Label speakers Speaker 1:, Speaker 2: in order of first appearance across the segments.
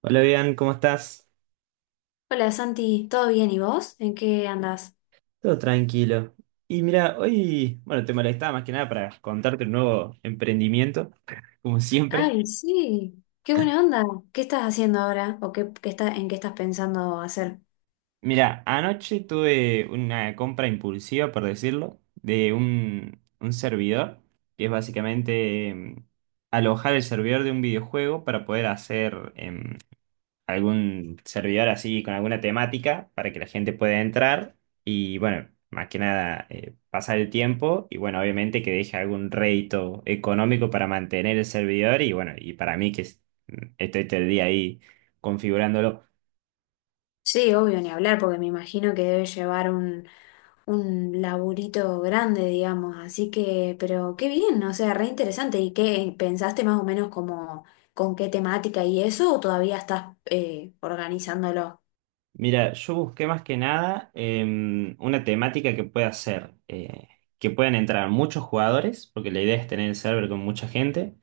Speaker 1: Hola, bien, ¿cómo estás?
Speaker 2: Hola Santi, ¿todo bien? ¿Y vos? ¿En qué andás?
Speaker 1: Todo tranquilo. Y mira, hoy, bueno, te molestaba más que nada para contarte un nuevo emprendimiento, como siempre.
Speaker 2: Ay, sí, qué buena onda. ¿Qué estás haciendo ahora? ¿O qué, en qué estás pensando hacer?
Speaker 1: Mira, anoche tuve una compra impulsiva, por decirlo, de un servidor, que es básicamente alojar el servidor de un videojuego para poder hacer algún servidor así con alguna temática para que la gente pueda entrar y bueno, más que nada pasar el tiempo y bueno, obviamente que deje algún rédito económico para mantener el servidor y bueno, y para mí estoy todo el día ahí configurándolo.
Speaker 2: Sí, obvio, ni hablar, porque me imagino que debe llevar un laburito grande, digamos. Así que, pero qué bien, o sea, re interesante. ¿Y qué pensaste más o menos como con qué temática y eso, o todavía estás organizándolo?
Speaker 1: Mira, yo busqué más que nada una temática que pueda ser, que puedan entrar muchos jugadores, porque la idea es tener el server con mucha gente.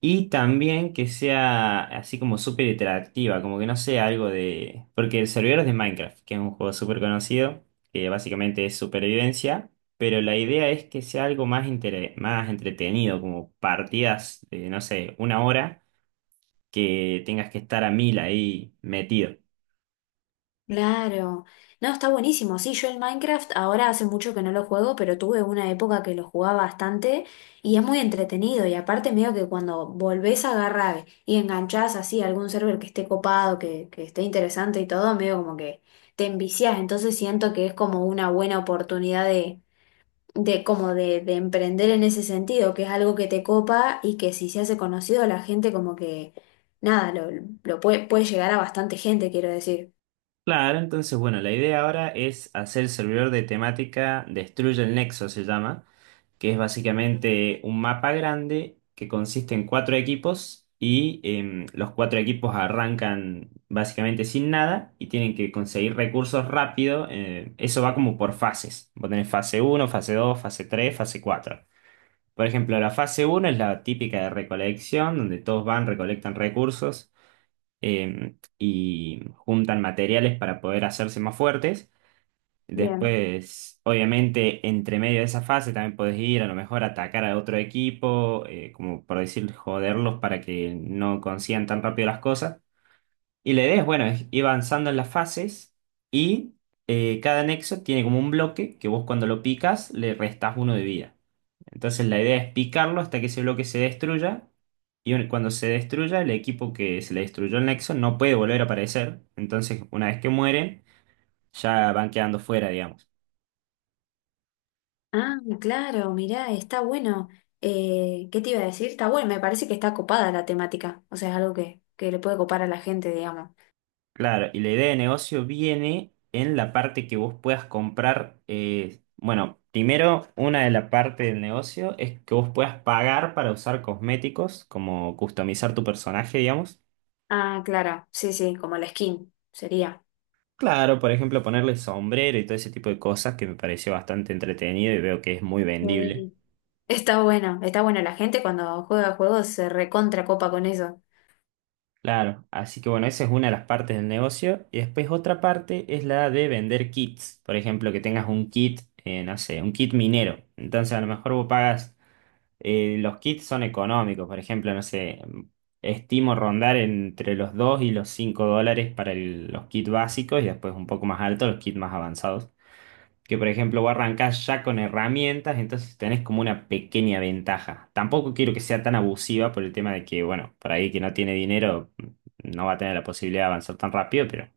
Speaker 1: Y también que sea así como súper interactiva, como que no sea algo de. Porque el servidor es de Minecraft, que es un juego súper conocido, que básicamente es supervivencia, pero la idea es que sea algo más entretenido, como partidas de, no sé, una hora, que tengas que estar a mil ahí metido.
Speaker 2: Claro, no, está buenísimo. Sí, yo el Minecraft ahora hace mucho que no lo juego, pero tuve una época que lo jugaba bastante y es muy entretenido. Y aparte, medio que cuando volvés a agarrar y enganchás así a algún server que esté copado, que esté interesante y todo, medio como que te enviciás. Entonces siento que es como una buena oportunidad de emprender en ese sentido, que es algo que te copa y que si se hace conocido, la gente como que nada, lo puede llegar a bastante gente, quiero decir.
Speaker 1: Claro, entonces bueno, la idea ahora es hacer el servidor de temática Destruye el Nexo, se llama, que es básicamente un mapa grande que consiste en cuatro equipos y los cuatro equipos arrancan básicamente sin nada y tienen que conseguir recursos rápido. Eso va como por fases. Vos tenés fase uno, fase dos, fase tres, fase cuatro. Por ejemplo, la fase uno es la típica de recolección, donde todos van, recolectan recursos y juntan materiales para poder hacerse más fuertes.
Speaker 2: Bien.
Speaker 1: Después, obviamente, entre medio de esa fase también podés ir a lo mejor a atacar a otro equipo, como por decir, joderlos para que no consigan tan rápido las cosas. Y la idea es, bueno, es ir avanzando en las fases y cada nexo tiene como un bloque que vos cuando lo picas le restás uno de vida. Entonces la idea es picarlo hasta que ese bloque se destruya y cuando se destruya el equipo que se le destruyó el nexo no puede volver a aparecer. Entonces una vez que mueren ya van quedando fuera, digamos.
Speaker 2: Ah, claro, mirá, está bueno. ¿Qué te iba a decir? Está bueno, me parece que está copada la temática. O sea, es algo que le puede copar a la gente, digamos.
Speaker 1: Claro, y la idea de negocio viene en la parte que vos puedas comprar, bueno, primero una de la parte del negocio es que vos puedas pagar para usar cosméticos, como customizar tu personaje, digamos.
Speaker 2: Ah, claro, sí, sí, como la skin sería.
Speaker 1: Claro, por ejemplo, ponerle sombrero y todo ese tipo de cosas que me pareció bastante entretenido y veo que es muy vendible.
Speaker 2: Sí. Está bueno, está bueno. La gente cuando juega juegos se recontra copa con eso.
Speaker 1: Claro, así que bueno, esa es una de las partes del negocio. Y después otra parte es la de vender kits. Por ejemplo, que tengas un kit, no sé, un kit minero. Entonces a lo mejor vos pagas. Los kits son económicos, por ejemplo, no sé, estimo rondar entre los 2 y los $5 para los kits básicos y después un poco más alto los kits más avanzados. Que por ejemplo vos arrancás ya con herramientas, entonces tenés como una pequeña ventaja. Tampoco quiero que sea tan abusiva por el tema de que, bueno, por ahí que no tiene dinero no va a tener la posibilidad de avanzar tan rápido, pero.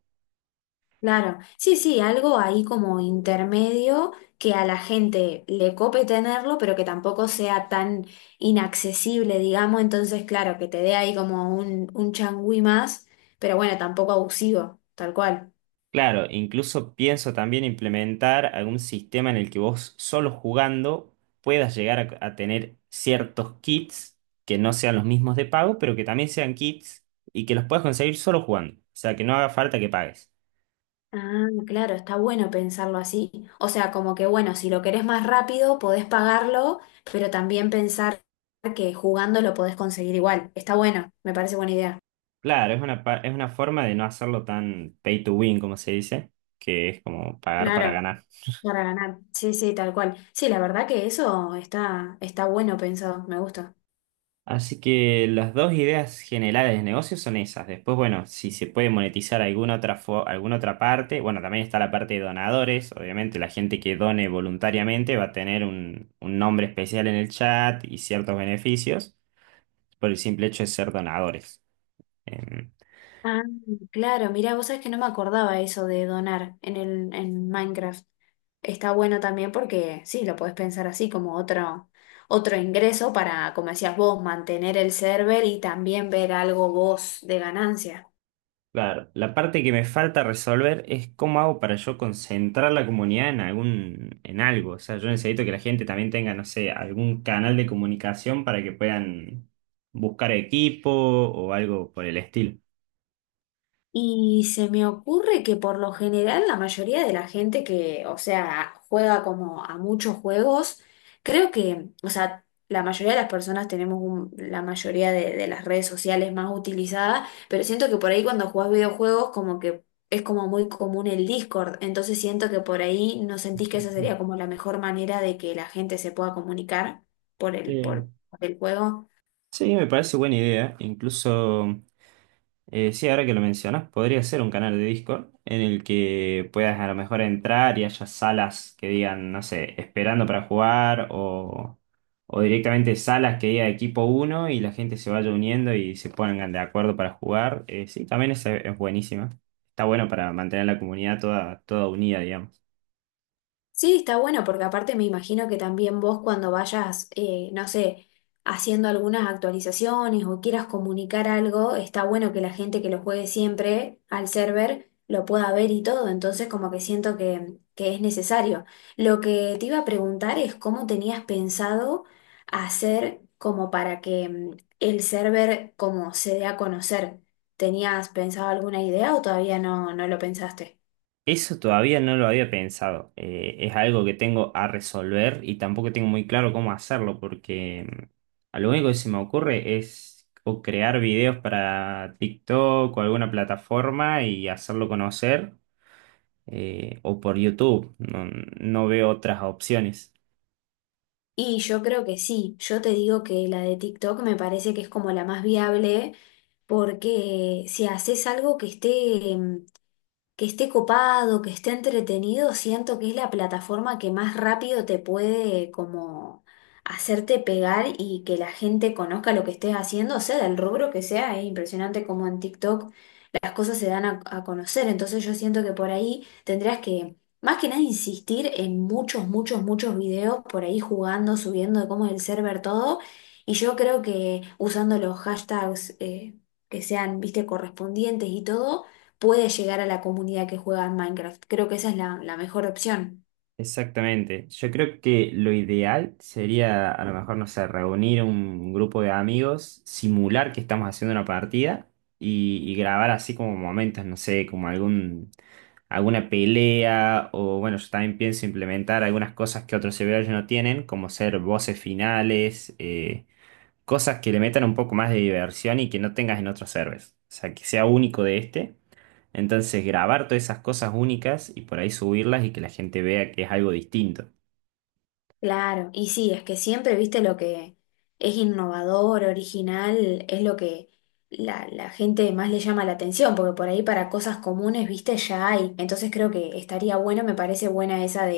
Speaker 2: Claro, sí, sí, algo ahí como intermedio que a la gente le cope tenerlo, pero que tampoco sea tan inaccesible, digamos, entonces, claro, que te dé ahí como un changüí más, pero bueno, tampoco abusivo, tal cual.
Speaker 1: Claro, incluso pienso también implementar algún sistema en el que vos solo jugando puedas llegar a tener ciertos kits que no sean los mismos de pago, pero que también sean kits y que los puedas conseguir solo jugando. O sea, que no haga falta que pagues.
Speaker 2: Ah, claro, está bueno pensarlo así. O sea, como que bueno, si lo querés más rápido, podés pagarlo, pero también pensar que jugando lo podés conseguir igual. Está bueno, me parece buena idea.
Speaker 1: Claro, es una forma de no hacerlo tan pay to win, como se dice, que es como pagar para
Speaker 2: Claro.
Speaker 1: ganar.
Speaker 2: Para ganar. Sí, sí, tal cual. Sí, la verdad que eso está bueno pensado, me gusta.
Speaker 1: Así que las dos ideas generales de negocio son esas. Después, bueno, si se puede monetizar alguna otra, alguna otra parte, bueno, también está la parte de donadores. Obviamente, la gente que done voluntariamente va a tener un nombre especial en el chat y ciertos beneficios por el simple hecho de ser donadores. Em,
Speaker 2: Ah, claro, mirá, vos sabés que no me acordaba eso de donar en en Minecraft. Está bueno también porque sí, lo podés pensar así como otro ingreso para, como decías vos, mantener el server y también ver algo vos de ganancia.
Speaker 1: Claro, la parte que me falta resolver es cómo hago para yo concentrar la comunidad en en algo. O sea, yo necesito que la gente también tenga, no sé, algún canal de comunicación para que puedan buscar equipo o algo por el estilo.
Speaker 2: Y se me ocurre que por lo general la mayoría de la gente que, o sea, juega como a muchos juegos, creo que, o sea, la mayoría de las personas tenemos un- la mayoría de las redes sociales más utilizadas, pero siento que por ahí cuando jugás videojuegos como que es como muy común el Discord, entonces siento que por ahí no sentís que esa sería como la mejor manera de que la gente se pueda comunicar por
Speaker 1: Eh,
Speaker 2: por el juego.
Speaker 1: sí, me parece buena idea. Incluso, sí, ahora que lo mencionas, podría ser un canal de Discord en el que puedas a lo mejor entrar y haya salas que digan, no sé, esperando para jugar o directamente salas que diga equipo uno y la gente se vaya uniendo y se pongan de acuerdo para jugar. Sí, también esa es buenísima. Está bueno para mantener la comunidad toda, toda unida, digamos.
Speaker 2: Sí, está bueno porque aparte me imagino que también vos cuando vayas, no sé, haciendo algunas actualizaciones o quieras comunicar algo, está bueno que la gente que lo juegue siempre al server lo pueda ver y todo, entonces como que siento que es necesario. Lo que te iba a preguntar es cómo tenías pensado hacer como para que el server como se dé a conocer. ¿Tenías pensado alguna idea o todavía no lo pensaste?
Speaker 1: Eso todavía no lo había pensado. Es algo que tengo a resolver y tampoco tengo muy claro cómo hacerlo porque a lo único que se me ocurre es o crear videos para TikTok o alguna plataforma y hacerlo conocer o por YouTube. No, no veo otras opciones.
Speaker 2: Y yo creo que sí, yo te digo que la de TikTok me parece que es como la más viable porque si haces algo que que esté copado, que esté entretenido, siento que es la plataforma que más rápido te puede como hacerte pegar y que la gente conozca lo que estés haciendo, sea del rubro que sea, es impresionante como en TikTok las cosas se dan a conocer, entonces yo siento que por ahí tendrías que... Más que nada insistir en muchos, muchos, muchos videos por ahí jugando, subiendo de cómo es el server, todo. Y yo creo que usando los hashtags que sean, viste, correspondientes y todo, puede llegar a la comunidad que juega en Minecraft. Creo que esa es la mejor opción.
Speaker 1: Exactamente. Yo creo que lo ideal sería, a lo mejor, no sé, reunir un grupo de amigos, simular que estamos haciendo una partida y grabar así como momentos, no sé, como alguna pelea o bueno, yo también pienso implementar algunas cosas que otros servidores no tienen, como ser voces finales, cosas que le metan un poco más de diversión y que no tengas en otros servers. O sea, que sea único de este. Entonces, grabar todas esas cosas únicas y por ahí subirlas y que la gente vea que es algo distinto.
Speaker 2: Claro, y sí, es que siempre, viste, lo que es innovador, original, es lo que la gente más le llama la atención, porque por ahí para cosas comunes, viste, ya hay. Entonces creo que estaría bueno, me parece buena esa,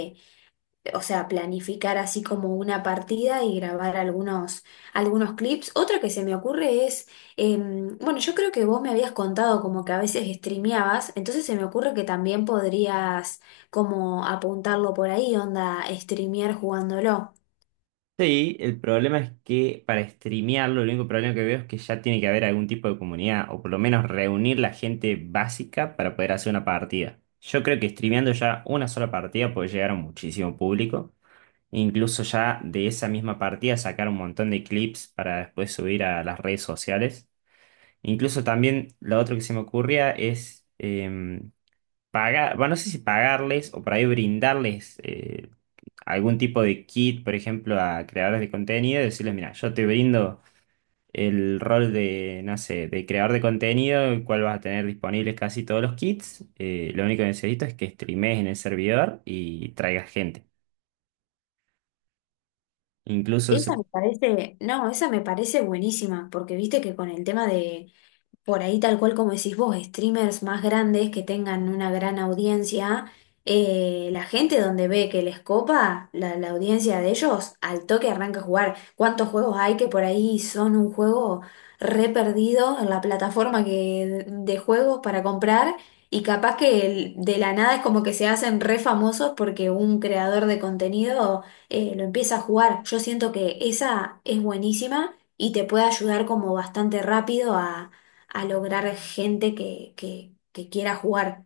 Speaker 2: o sea, planificar así como una partida y grabar algunos clips. Otra que se me ocurre bueno, yo creo que vos me habías contado como que a veces streameabas, entonces se me ocurre que también podrías como apuntarlo por ahí, onda, streamear jugándolo.
Speaker 1: Sí, el problema es que para streamearlo, el único problema que veo es que ya tiene que haber algún tipo de comunidad o por lo menos reunir la gente básica para poder hacer una partida. Yo creo que streameando ya una sola partida puede llegar a muchísimo público. Incluso ya de esa misma partida sacar un montón de clips para después subir a las redes sociales. Incluso también lo otro que se me ocurría es pagar, bueno, no sé si pagarles o por ahí brindarles algún tipo de kit, por ejemplo, a creadores de contenido, decirles, mira, yo te brindo el rol de, no sé, de creador de contenido, el cual vas a tener disponibles casi todos los kits. Lo único que necesito es que streamees en el servidor y traigas gente. Incluso se
Speaker 2: Esa me parece, no, esa me parece buenísima, porque viste que con el tema de por ahí tal cual como decís vos, streamers más grandes que tengan una gran audiencia, la gente donde ve que les copa, la audiencia de ellos, al toque arranca a jugar. ¿Cuántos juegos hay que por ahí son un juego re perdido en la plataforma que, de juegos para comprar? Y capaz que el- de la nada es como que se hacen re famosos porque un creador de contenido lo empieza a jugar. Yo siento que esa es buenísima y te puede ayudar como bastante rápido a lograr gente que quiera jugar.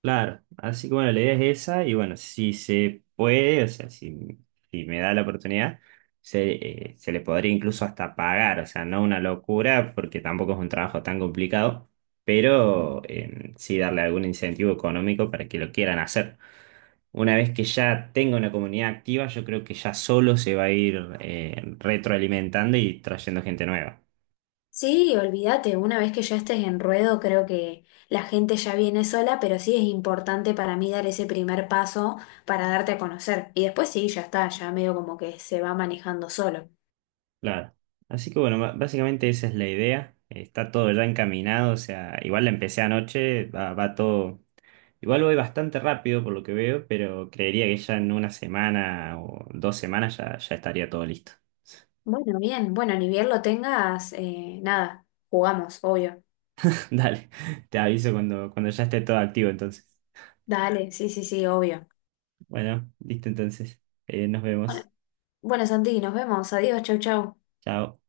Speaker 1: Claro, así que bueno, la idea es esa y bueno, si se puede, o sea, si, si me da la oportunidad, se, se le podría incluso hasta pagar, o sea, no una locura porque tampoco es un trabajo tan complicado, pero sí darle algún incentivo económico para que lo quieran hacer. Una vez que ya tenga una comunidad activa, yo creo que ya solo se va a ir retroalimentando y trayendo gente nueva.
Speaker 2: Sí, olvídate, una vez que ya estés en ruedo, creo que la gente ya viene sola, pero sí es importante para mí dar ese primer paso para darte a conocer. Y después sí, ya está, ya medio como que se va manejando solo.
Speaker 1: Claro. Así que bueno, básicamente esa es la idea. Está todo ya encaminado, o sea, igual la empecé anoche, va, va todo. Igual voy bastante rápido por lo que veo, pero creería que ya en una semana o 2 semanas ya, ya estaría todo listo.
Speaker 2: Bueno, bien, bueno, ni bien lo tengas, nada, jugamos, obvio.
Speaker 1: Dale, te aviso cuando ya esté todo activo entonces.
Speaker 2: Dale, sí, sí, sí, obvio.
Speaker 1: Bueno, listo entonces. Nos vemos.
Speaker 2: Bueno, bueno, Santi, nos vemos, adiós, chau, chau.
Speaker 1: Chao.